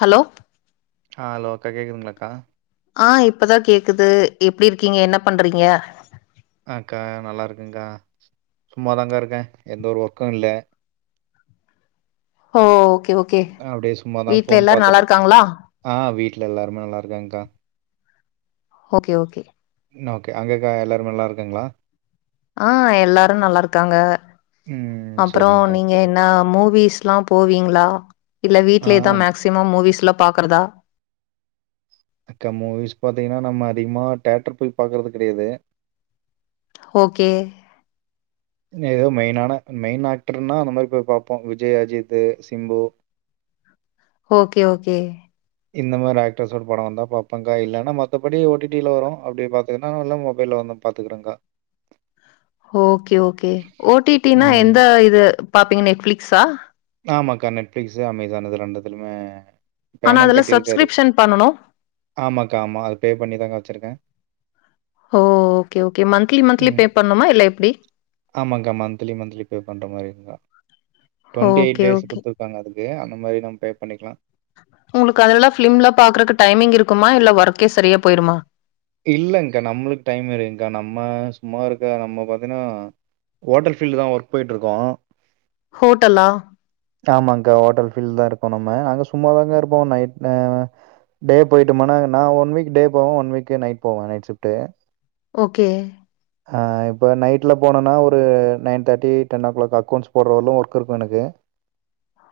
Hello ஆ hello அக்கா கேட்குதுங்களா அக்கா ஆ இப்பதா கேக்குது எப்டி இருக்கீங்க என்ன பண்றீங்க அக்கா நல்லா இருக்கங்க்கா சும்மாதாக்கா இருக்கே எந்த ஒரு ஒர்க்கு இல்ல ஓ ஓகே ஓகே அப்படியே சும்மாதான் வீட்ல ஃபோன் எல்லாரு நல்லா பாத்துட்டு இருக்காங்களா ஆ வீட்டுல எல்லாருமே நல்லா இருக்காங்கக்கா ஓக்கே ஓக்கே என்ன ஓக்கே அங்கேர்க்கா எல்லாரு நல்லாருக்காங்களா ஆ எல்லாரு நல்லாருக்காங்க ம் அப்றொ சரிங்க்கா நீங்க சரிங்க என்ன மூவிஸ்லாம் போவீங்களா இல்ல ஆ வீட்லேதா மேக்சிமம் மூவிஸ்லா பாக்றதா அக்கா மூவிஸ் பாத்தீங்கனா நம்ம அதிகமா தேட்டர் போய் பாக்குறது கெடயாது ஓக்கே எதோ மெயினான மெயின் ஆக்டர்னா அந்த மாரி போய் பாப்போ விஜய் அஜித்து சிம்பு ஓக்கே ஓக்கே இந்த மாரி ஆக்டர்ஸோட படோ வந்தா பாப்போங்க்கா இல்லனா மத்தபடி ஓடிடில வரு அப்டியே பாத்துக்கினா இல்ல மொபைல வந்ரு பாத்துக்கறங்கா ஓகே ஓகே ஓ டீ டீ னா ம் எந்த இது பாப்பீங்க நெட்ஃப்ளிக்ஸா ஆமாங்க்கா நெட்ஃப்ளிக்ஸு அமேசான் இது ரெண்டுத்துலமே ஆனா அதுல்லா சப்ஸ்க்ரிப்ஷன் பண்ணனு ஆமாக்கா ஆமா அது பே பண்ணி தாக்கா வெச்சுருக்கே ஓ okay okay monthly monthly pay பண்ணுமா இல்ல எப்டி ஆமாங்கா மந்த்லி மந்த்லி பே பண்ற மாரி இருக்குகா twenty eight okay days okay குடுத்துருக்காங்க அதுக்கு. அந்த மாரி நம்ம பே பண்ணிக்கலா. உங்களுக்கு அதெல்லா ஃப்லிம்ல பாக்குறது டைமிங் இருக்குமா. இல்ல வொர்க்கே சரியா போய்ருமா இல்லங்கா நம்மளுக்கு டைம் இருங்க்கா. நம்ம சும்மா இருக்கா நம்ம பாத்தன்னா ஓட்டல் ஃபீல்ட் தா வொர்க் போய்ட்ருக்கோ. ஹோட்டலா ஆமாங்கா ஹோட்டல் ஃபீல்ட் தா இருக்கோ நம்ம. அங்க சும்மாதாகா இருப்போ நைட் ந டே போய்ட்டோமன்னா நா ஒன் வீக் டே போவே. ஒன் வீக் நைட் போவே நைட் ஷிஃப்டு ஓகே அ ஆ இப்ப நைட்ல போனோன்னா ஒரு nine thirty ten o'clock accounts போட்றவளூ வொர்க் இருக்கு எனக்கு.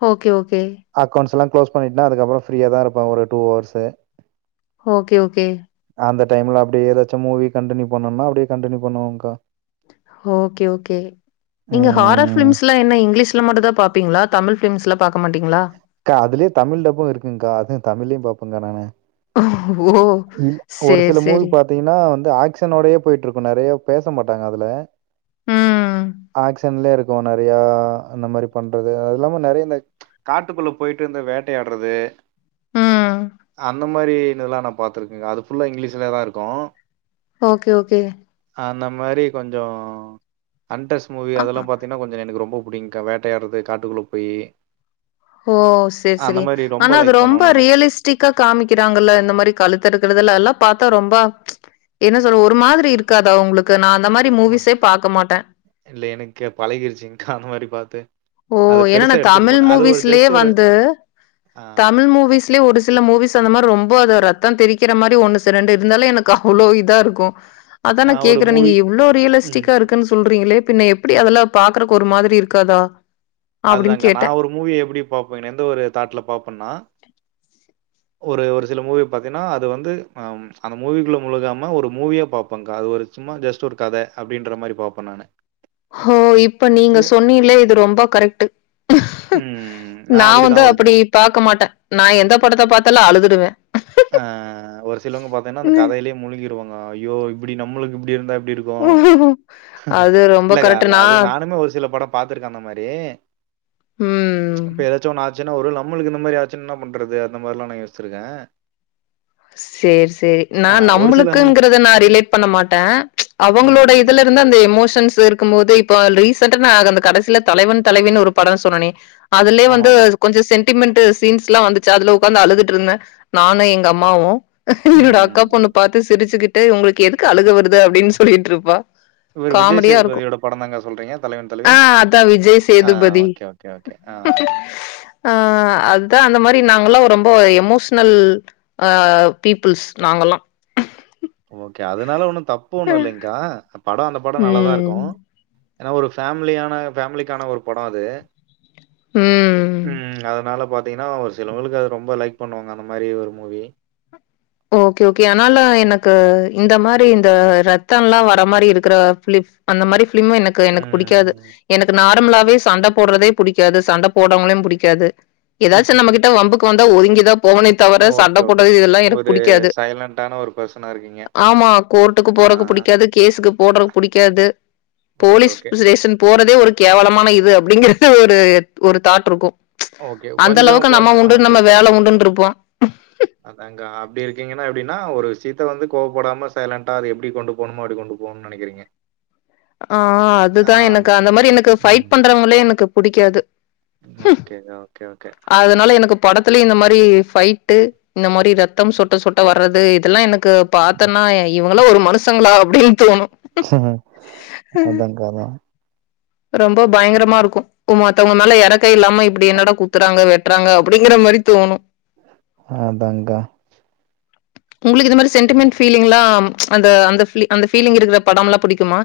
ஓகே ஓகே அக்கௌண்ட்ஸ் எல்லா க்ளோஸ் பண்ணிட்னா அதுக்கப்பறோ ஃப்ரீயா தா இருப்ப ஒரு டூ ஹவர்ஸு. ஓகே ஓகே அந்த டைம்ல அப்டே எதாச்சு மூவி கண்டின்யூ பண்ணுனா அப்டி கண்டின்யூ பண்ணுவக்கா. Okay okay. நீங்க ஹாரஃப் ம் ஃப்லிம்ஸ்ல என்ன இங்கிலீஷ்ல மட்டுந்தா பாப்பீங்களா. தமிழ் ஃப்லிம்ஸ்லா பாக்க மாட்டீங்களா கா அதுலயே தமிழ் டப்பூ இருக்குங்க்கா. அது தமிழ்லயூ பாப்பக்கா நானு. ஓ! இல் ஒரு சரி, சில மூவி சரி. பாத் பாத்தீங்கன்னா வந்து ஆக்சன் ஓடயே போய்ட்டு இருக்கு நறையா பேச மாட்டாங்க அதுல. ம். ஆக்சன்லே இருக்கு நறையா அந்த மாரி பண்றது. அது இல்லாம நறையா இந்த ட்டுக்குள்ள போய்ட்டு இந்த வேட்டயாட்றது ம். அந்த மாரின்லா நா பாத்துருக்கேக்கா. அது ஃபுல்லா இங்கிலீஷ்லே தா இருக்கு. ஓகே ஓகே அந்த மாரி கொஞ்சோ அண்ட்ரஸ் மூவி அ அதெல்லா பாத் சின்ன கொஞ்சோ எனக்கு ரொம்போ புடிக்கியுக்கா வேட்டயாட்றது காட்டுக்குள்ள போயீ ஓ செரி செரி. ரொம்ப ஆனா அது லைக் பண்ணுவேன் ரொம்ப நானு ரியலிஸ் டிக்கா காமிக்கிறாங்கல்ல இந்த மாரி கழுத்தறுக்கறது எல்லா அதெல்லா பாத்தா ரொம்ப என்ன சொல்ல ஒரு மாதிரி இருக்காதா உங்களுக்கு. நா அந்த மாரி ஆமா மூவிஸே பாக்க மாட்ட. இல்ல. எனக்கு பழகிருச்சுங்க்கா அந்த மாரி பாத்து. ஓ! அது ஏன்னா பெருசா நான் எடுத்துக்க தமிழ் மாட்ட. அது ஒரு மூவிஸ்லயே ஜஸ்ட் ஒரு வந்து ஆ தமிழ் மூவீஸ் ஒரு சில மூவீஸ் அந்த மாரி ரொம்ப அத ரத்தம் தெரிக்கிற மாரி ஒண்ணு சி ரெண்டு இருந்தாலே எனக்கு அவ்ளோ இதா இருக்கு. அதா நா நான் ஒரு கேக்குறே நீங்க மூவி எவ்ளோ ம் ரியலிஸ்டிக்கா இருக்குன்னு சொல்றீங்களே பின்ன எப் ப்டி அதெல பாக்குறக்கு ஒரு மாதிரி இருக்காதா அப்படின்னு அதுதாக்க நா கேட்டேன். ஒரு மூவிய எப்டி பாப்பே எந்த ஒரு தாட்ல பாப்பன்னா ஒரு ஒரு சில மூவி பாத்தீன்னா அது வந்து அம் அந்த மூவிக்குள்ள முழுகாம ஒரு மூவியா பாப்பக்கா அது சும்மா ஜஸ்ட் ஒரு கதை அப்டின்ற மாரி பாப்ப நானு ஹோ இப்ப நீங்க ஓ சொன்னீல இது ரொம்ப கரெக்ட் ம் நான் நா வந்து அப்டிதான் ஒரு மூ அப்டி பாக்க மாட்ட நா எந்த படத்த பாத்தாலு அழுதுடுவ ஆ ஒரு சிலவங்க பாத்தீன்னா அந்த கதையிலேயே முழுகிருவாங்க ஐயோ இப்டி நம்மளுக்கு இப்டி இருந்தா எப்டி இருக் க்கு அது ரொம்ப இல்லக்கா கரெக்ட்டு. இல்ல அது நான் நானுமே ஒரு சில படோ பாத்திருக்க அந்த மாரி ம். இப்ப எதாச்சு ஒண்ணு ஆச்சுன்னா ஒருவேல நம்மளுக்கு இந்த மாதிரி ஆச்சுன்னா என்ன பண்றது அந்த மார் லா நா யோசிச்ருக்க சேரி சேரி நா ஆ ஒரு சில நம்புளுக்குங்றத நா ரிலேட் பண்ண மாட்டே அவுங்களோட ம். இதுல இருந்து அந்த எமோஷன்ஸ் இருக்கும்போது இப்ப ரீசன்ட்டா நா அந்த கடசில தலைவன் தலைவினு ஒரு படோ சொன்னனே அதுலே வந்து ஆமாமா. கொஞ்சோ சென்டிமெண்ட்டு சீன்ஸ்லா வந்துச்சா அதுல உக்காந்து அழுதுட்ருந்தே நானு எங் க அம்மாவு என்னோட அக்கா பொண்ணு ம். பாத்து சிரிச்சுக்கிட் ட்டு உங்குளுக்கு எதுக்கு அழுக வருது அப்டின் சொல்லிட்ருப்பா இவுரு விஜய் சேதுபதியோட படதாங்கா சொல்றீங்க தலைவன் தலைவி ஆ அதா விஜய் ஆ Sethupathi okay okay okay ஆ ஆ அது தா அந்த மாரி நாங்கலா ரொம்ப எமோஷ்னல் ஆ பீப்புள்ஸ் நாங்கலா ஓகே அதுனால ஒன்னு தப்பு ஆ ஒன்னு இல்லைங்கா படோ அந்த படோ நல்லாதா ம். இருக்கு ஏனா ஒரு ஃபேமிலியான ஃபேமிலிக்கான ஒரு படோ அது ம். ம் அதனால பாத் திங்னா ஒரு சிலவங்களுக்கு அது ரொம்ப லைக் பண்ணுவாங்க அந்த மாரி ஒரு மூவி ஓகே ஓகே அனால எனக்கு இந்த மாரி இந்த ரத்தல்லா வர மாரி இருக்குற ஃபிலி அந்த மாரி ஃபிலிம்மு எனக்கு எனக்கு புடிக்காது ம். எனக்கு நார் மலாவே சண்ட போட்றதே புடிக்காது சண்ட போடவங்களையு புடிக்காது எதாச்சு நம்மக்கிட் ட்ட வம்புக்கு வந்தா ஒதுங்கி தா போவனே தவர சண்ட ஓகே, ஓகே. போடது இதெல்லா எனக் ஒரு புடிக்காது சைலன்ட்டான ஒரு பெர்சனா இருக்கீங்க. ஆமா கோர்ட்டுக்கு ஆ. போறக்கு புடிக்காது கேஸுக்கு போட்ற புடிக்காது ஓகே, போலீஸ் ஓகே. ஸ்டேஷன் போறதே ஒரு கேவலமான இது அப்டிங்கறது ஒரு ஒரு தாட் இருக்கு ஓகே. கொஞ்சம் அந்தளவுக்கு நம்ம உண்டு நம்ம வேல உண்டுன்ருப்போ அ அதாங் கா அப்டி இருக்கீங்கன்னா எப்டின்னா ஒரு விஷ்யத்த வந்து கோவப்படாம சைலண்ட்டா அத எப்டி கொண்டு போணுமோ அப்டி கொண்டு போணுன் நெனக்கிறீங்க ஆ அதுதா எனக்கு அந்த மாரி எனக்கு ஃபைட் ம். பண்றவங்களே எனக்கு புடிக்காது ஹும் ஓகே, ஓகே, ஓகே. அதனால எனக்கு படத்துலியு இந்த மாரி ஃபைட்டு இந்த மாரி ரத்தம் சொட்ட சொட்ட வர்றது இதெல்லா எனக்கு பாத்தன்னா இவங்கலா ஒரு மனுசங்களா அப்டின் தோணு அதாங் க்கா அதா ரொம்ப பயங்கரமா இருக்கு மத்தவங்க மேல எறக்க இல்லாம இப்டி என்னடா குத்துறாங்க வெட் ட்றாங்க அப்டிங்ற மாரி தோணு அதாங் க்கா உங்குளுக்கு இது மரி சென்டிமெண்ட் ஃபீலிங்லா அந்த அந்த ஃபீலி அந்த ஃபீலிங் இருக்குற படம்லா புடிக்குமா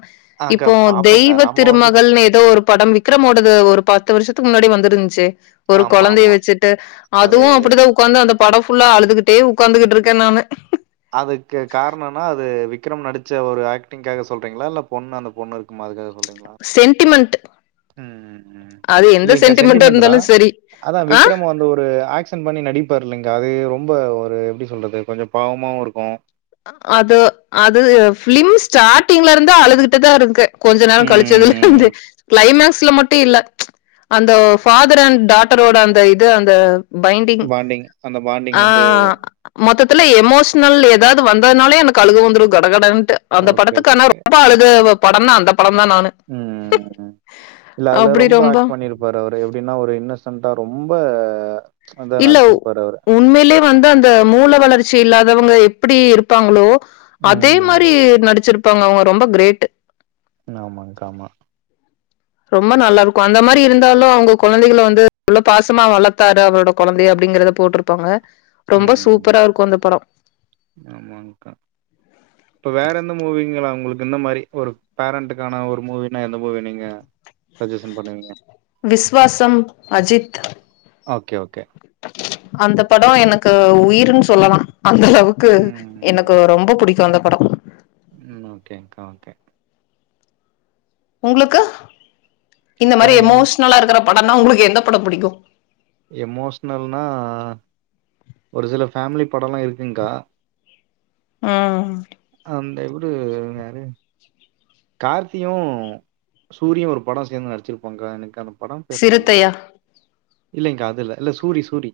அக்கா இப்போ பாப்போங்க. தெய்வ நம்ம வந்து திருமகள்னு எதோ ஒரு படம் விக்ரமோடது ஒரு பத்து வர்ஷத்துக்கு முன்னாடி வந்துருன்ச்சே ஒரு ஆமா, கொழந்தைய ஆமா. வச்சுட்டு அதே அதுவு அதேதான். அப்டிதா உக்காந்து அந்த படோ ஃபுல்லா அழுதுகிட்டே உக்காந்துகிட்ருக்கே நானு அதுக்கு காரணன்னா அது விக்ரம் நடிச்ச ஒரு ஆக்டிங்க்காக சொல்றீங்ளா இல்ல பொண்ணு அந்த பொண்ணு இருக்குமா அதுக்காக சொல்றீங்ளா சென்டிமெண்ட்டு ம் ம் ம் இல்லைங்க்கா சென்டிமென்ட்டா சென்டிமெண்ட்டு தா இருந்தாலும் சரி. அதா ஆ விக்ரம் வந்து ஒரு ஆக்ஷ் ஷன் பண்ணி நடிப்பாரு இல்லைங்கா அது ரொம்ப ஒரு எப்டி சொல்றது கொஞ்சோ பாவமாவு இருக்கு அது அது ஃபிலிம் ஸ்டார்ட்டிங்ல இருந்து அழுதுகிட்டுதா இருக்கே கொஞ்ச நாள் ம் கழிச்சதுலந்து கிளைமேக்ஸ்ல மட்டு இல்ல அந்த ஃபாதர் அண்ட் டாட்டரோட அந்த இது அந்த பைண்டிங் பாண்டிங் அந்த பாண்டிங் ஆ வந்து மொத்தத்துல எமோஷனல் எதாவது வந்ததுனாலே எனக்கு அழுக வந்துடோ கடகடன்ட்டு அந்த ஓகே படத்துக்கு ஓகே ஆனா ரொம்ப அழுத படோனா அந்த படோ தா நானு ம் இல்ல அதுல ரொம்ப ஆக்ட் பண்ணிரு ப்பாரு அவரு எப்டீன்னா ஒரு இன்னோசன்டா ரொம்ப அதா இல்ல நடிச்சிருப்பாரு அவரு உண்மயிலயே வந்து அந்த மூள வளர்ச்சி இல்லாதவங்க எப்புடி இருப்பாங்களோ அதே ம் மாரி நடிச்சிருப்பாங்க அவுங்க ரொம்ப கிரேட் ஆமாங்கா ஆமா ரொம்ப நல்லா இருக்கு அந்த மாரி இருந்தாலு அவுங்க கொழந்தைகள வந்து எவ்ளோ பாசமா வளத்தாரு அவரோட கொழந்தைய அப்டீங்கறத போட்ரு ப்பாங்க ரொம்ப சூப்பரா இருக்கு அந்த படோ ஆமாங்கா இப்ப வேற எந்த மூவிங்களா உங்களுக்கு இந்த மாரி ஒரு பேரண்ட்டக்கான ஒரு மூவினா எந்த மூவி நீங்க சஜஷன் பண்ணுவீங்க விஸ்வாசம் அஜித் ஓகே ஓகே அந்த படம் எனக்கு உயிருன்னு சொல்லலா அந்த அளவுக்கு ம் எனக்கு ரொம்ப புடிக்கு அந்த படோ உம் ஓகேங்கா ஓகே உங்குளுக்கு இந்த அக்கா மாரி எனக்கு எமோஷனலா இருக்கற படோனா உங்குளுக்கு எந்த படோ புடிக்கு எமோஷ்னல்னா ஒரு சில ஃபேமிலி படம்லா இருக்குங்கா ஆ அந்த இவரு யாரு கார்த்தியு சூரியு ஒரு படோ சேந்து நடிச்சிருப்பாங்கா எனக்கு அந்த படோ பேர் ஞாபகம் சிறுத்தையா வர்ல இல்லங்கா அது இல்ல இல்ல சூரி சூரி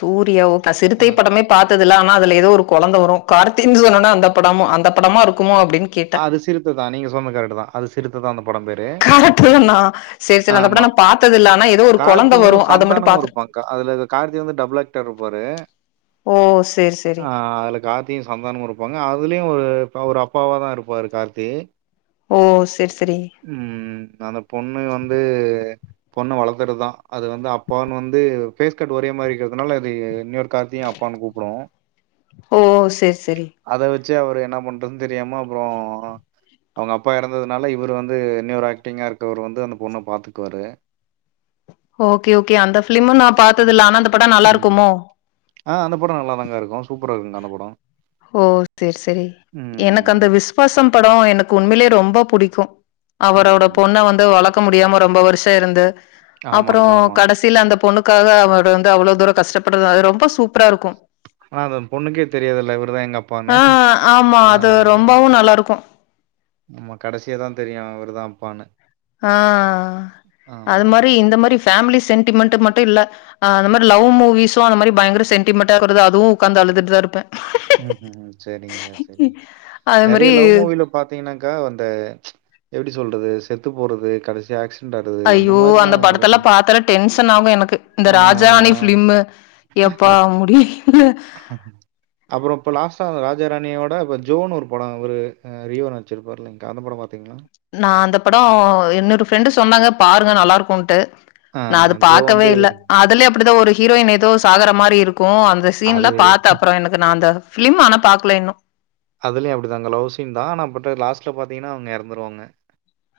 சூரியா ஓ பா ஆ சிறுத்தை படமே பாத்தது இல்ல ஆனா அதுல ஏதோ ஒரு கொழந்தை வரோ கார்த்தினு சொன்ன உடனே அந்த படமு அந்த படமா இருக்குமோ அப்டீன் அது சிறுத்ததா நீங்க சொன்னது கரெக்டுதா அது சிறுத்ததா அந்த படம் பேரு பாக்கல நா செரி செரி அந்தபடோ ஆமா நா பாத்தது இல்ல ஆனா ஏதோ ஒரு கொழந்த கார்த்தியு வரோ அத மட்டு சந்தானமு பாத்துருக் இருப்பாங்க்கா அதுல இந்த கார்த்தி வந்து டபுள் ஆக்டர் இருப்பாரு ஓ சேரி சேரி அ அதுல கார்த் தியு சந்தானமு இருப்பாங்க அதுலயு ஒரு ஒரு அப்பாவா தா இருப்பாரு கார்த்தி ஓ செரி செரி ம் அந்த பொண்ணு வந்து பொண்ணு வளத்துதுதா அது வந்து அப்பானு வந்து ஃபேஸ் கட் ஒரே மாரி இருக்கறதுனால அது இன்னியோரு கார்த்தியு அப்பானு கூப்புடோ ஓ செரி செரி அத வெச்சு அவரு என்ன பண்றதுன்னு தெரியாம அவுங்க அப்பா எறந்ததுனால இவரு வந்து இன்னியோரு ஆக்டிங்கா இருக்கறவரு வந்து அந்த பொண்ண பாத்துக்குவாறு ஓகே ஓகே அந்த ஃபிலிம நா பாத்ததில்ல ஆனா அந்த படோ நல்லா ம். இருக்குமோ ஆ அந்த படோ நல்லாதாங்க இருக்கோ சூப்பரா இருக்கோங்கா அந்த படோ ஓ செர் செரி எனக்கு அந்த ம். விசுவாசம் படோ எனக்கு உண்மையிலயே ரொம்ப புடிக்கோ அவரோட ம். பொண்ண வந்து வளக்க முடியாம ரொம்ப வர்ஷோ இருந்து அப்பறோ ஆமாங்க, ஆமா. கடைசியில அந்த பொண்ணுக்காக அவரு வந்து அவ்ளோ தூரோ கஷ்டப்படுறது அது ரொம்ப சூப்பரா இருக்கோ ஆனா அது பொண்ணுக்கே தெரியாது இல்ல இவருதா எங்க அப் அ ஆமா அது ரொம்பவு நல்லா இருக்கோ ஆமா கடசியதா தெரியு அவருதா அப்பான்னு அ அது மாரி ஆமாங்க்கா. இந்த மாரி ஃபேமிலி சென்டிமெண்ட் மட்டும் இல்ல அந்த மாரி லவ் முவிஸ்வும் அந்த மாரி பயங்கர சென்டிமென்டா [unintelligible] அதுவும் உக்காந்து அழுதுட்டு தான் இருப்பன் ம் ம் செரிங்க செரிங்க அது நறைய மாரி லவ் மூவில பாத்தீங்கன்னாக்கா வந்து எப்டி சொல்றது செத்து போறது கடைசி ஆக்ச ஐயோ அந்த படத்தலாம் பாத்தாலே டென்ஷன் ஆகும் எனக்கு இந்த ஆ ராஜராணி ஃப்லிம்மு எப்பா முடிய்ல [inaudible] அப்றோம் இப்போ லாஸ்டா ராஜராணியோட இப்போ ஜோனு ஒரு படம் இவரு ரியோ நடிச்சிருப்பாருல்ல அந்த படம் பாத்திங்ளா நான் அந்த படம் இன்னொரு ஃப்ரெண்டு் சொன்னாங்க பாருங்க நல்லா இருக்கும்ன்ட்டு ஆ நான் அது ஜோ வந்து பாக்கவே இல்ல இவரு அதுலயு அப்டிதான் ஒரு ஹீரோயின் ஏதோ சாகற மாரி இருக் க்கும் அந்த சீன்ல அது பார்த்த அப்புறம் எனக்கு நான் அந்த பிலிம் ஆனா பாக்கல இன்னும் அதுலயும் அப்டிதாங்க ல்வ் சீன் தான் ஆன பட் லாஸ்ட்ல பாத்தீங்கன்னா அவங்க இறந்துருவாங்க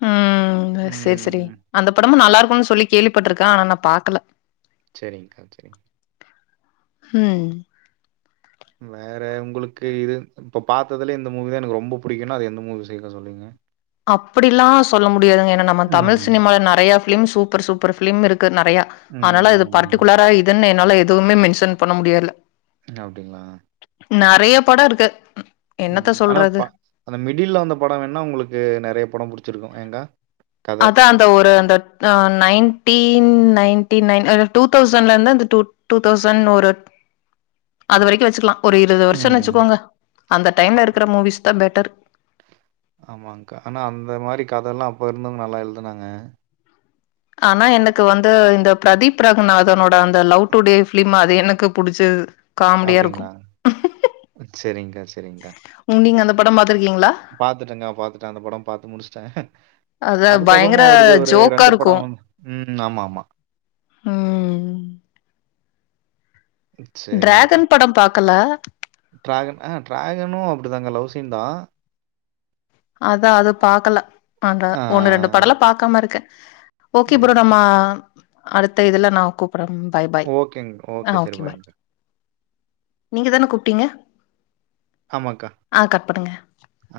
ம் செரி செரி ம். அந்த படமும் நல்லா இருக்கும் சொல்லி கேள்விப்பட்டிருக்கேன் ஆனா நான் பாக்கல செரிங்கா செரிங்கா ம் வேற உங்களுக்கு இது இப்ப பாத்ததுலெ இந்த மூவி தான் எனக்கு ரொம்ப புடிக்கும்னா அந்த எந்த மூவி சீக்கிரம் சொல்லுவீங்க அப்படிலாம் சொல்ல முடியாதுங்க ஏன்னா நம்ம தமிழ் ம். சினிமால நறைய பிலிம் சூப்பர் சூப்பர் பிலிம் இருக்கு நறையா ஆனால இது ம். பர்டிகுலரா இதுன்னு என்னால எதுவுமே மென்ஷன் பண்ண முடியல அப்டிங்களா நறைய படம் இருக்கு என்னத்த ம் ஆனா சொல்றது? அந்த மிடில்ல வந்த படம் வேனா உங்களுக்கு நறைய படம் புடிச்சிருக்கும் யெக்கா அதான் ஒரு அந்த நைன்டின் நைன்டி நைன் டூ தௌசண்ட்ல இருந்து டூ டூ தௌசண்ட் ஒரு அது வரைக்கும் வச்சுக்கலாம் ஒரு இருவது வருஷோம் ம். வச்சுக்கோங்க அந்த டைம்ல இருக்குற மூவிஸ் தான் பெட்டர் ஆமாங்கா ஆனா அந்த மாரி கதையெல்லாம் அப்போ இருந்தவங்க நல்லா எழுதுனாங்க ஆனா எனக்கு வந்து இந்த பிரதீப் ரகுநாதனோட அந்த லவ் டுடே பிலிம் அது எனக்கு புடிச்சுது அப்படிங்களா செரி்ங்கா செரிங்கா நீங்க அந்த படம் பாத்திருக்கீங்ளா பாத்துட்டேங்க பாத்துட்டேன் அந்த படம் பாத்துமுடிச்சுட்டன் அதா அதுக்கப்புறமா பயங்கர அவரது ஒரு ஜோக்கா ரெண்டு இருக்கு படம் ம் ஆமா ஆமா ம் செரி்ங்கா டிராகன் படம் பாக்கல ட்ராகன் ஆ டிராகனும் அப்டிதாங்க்க லவ் சீன் தான் அதான் அது பாக்கல அங்க ஆ ஒண்ணு ரெண்டு படலாம் பாக்காம இருக்கன் ஓகே ப்ரோ அதாங்க. நம்ம அடுத்த இதெல்ல நான் கூப் ப்றங் பாய் பாய் ஓகேங்க. ஆ சரி ஓகே பாய் பாய்ங்க்கா. நீங்க தான கூப்ட்டீங்க ஆமாக்கா ஆ கட்பண்ணுங்க ஆ.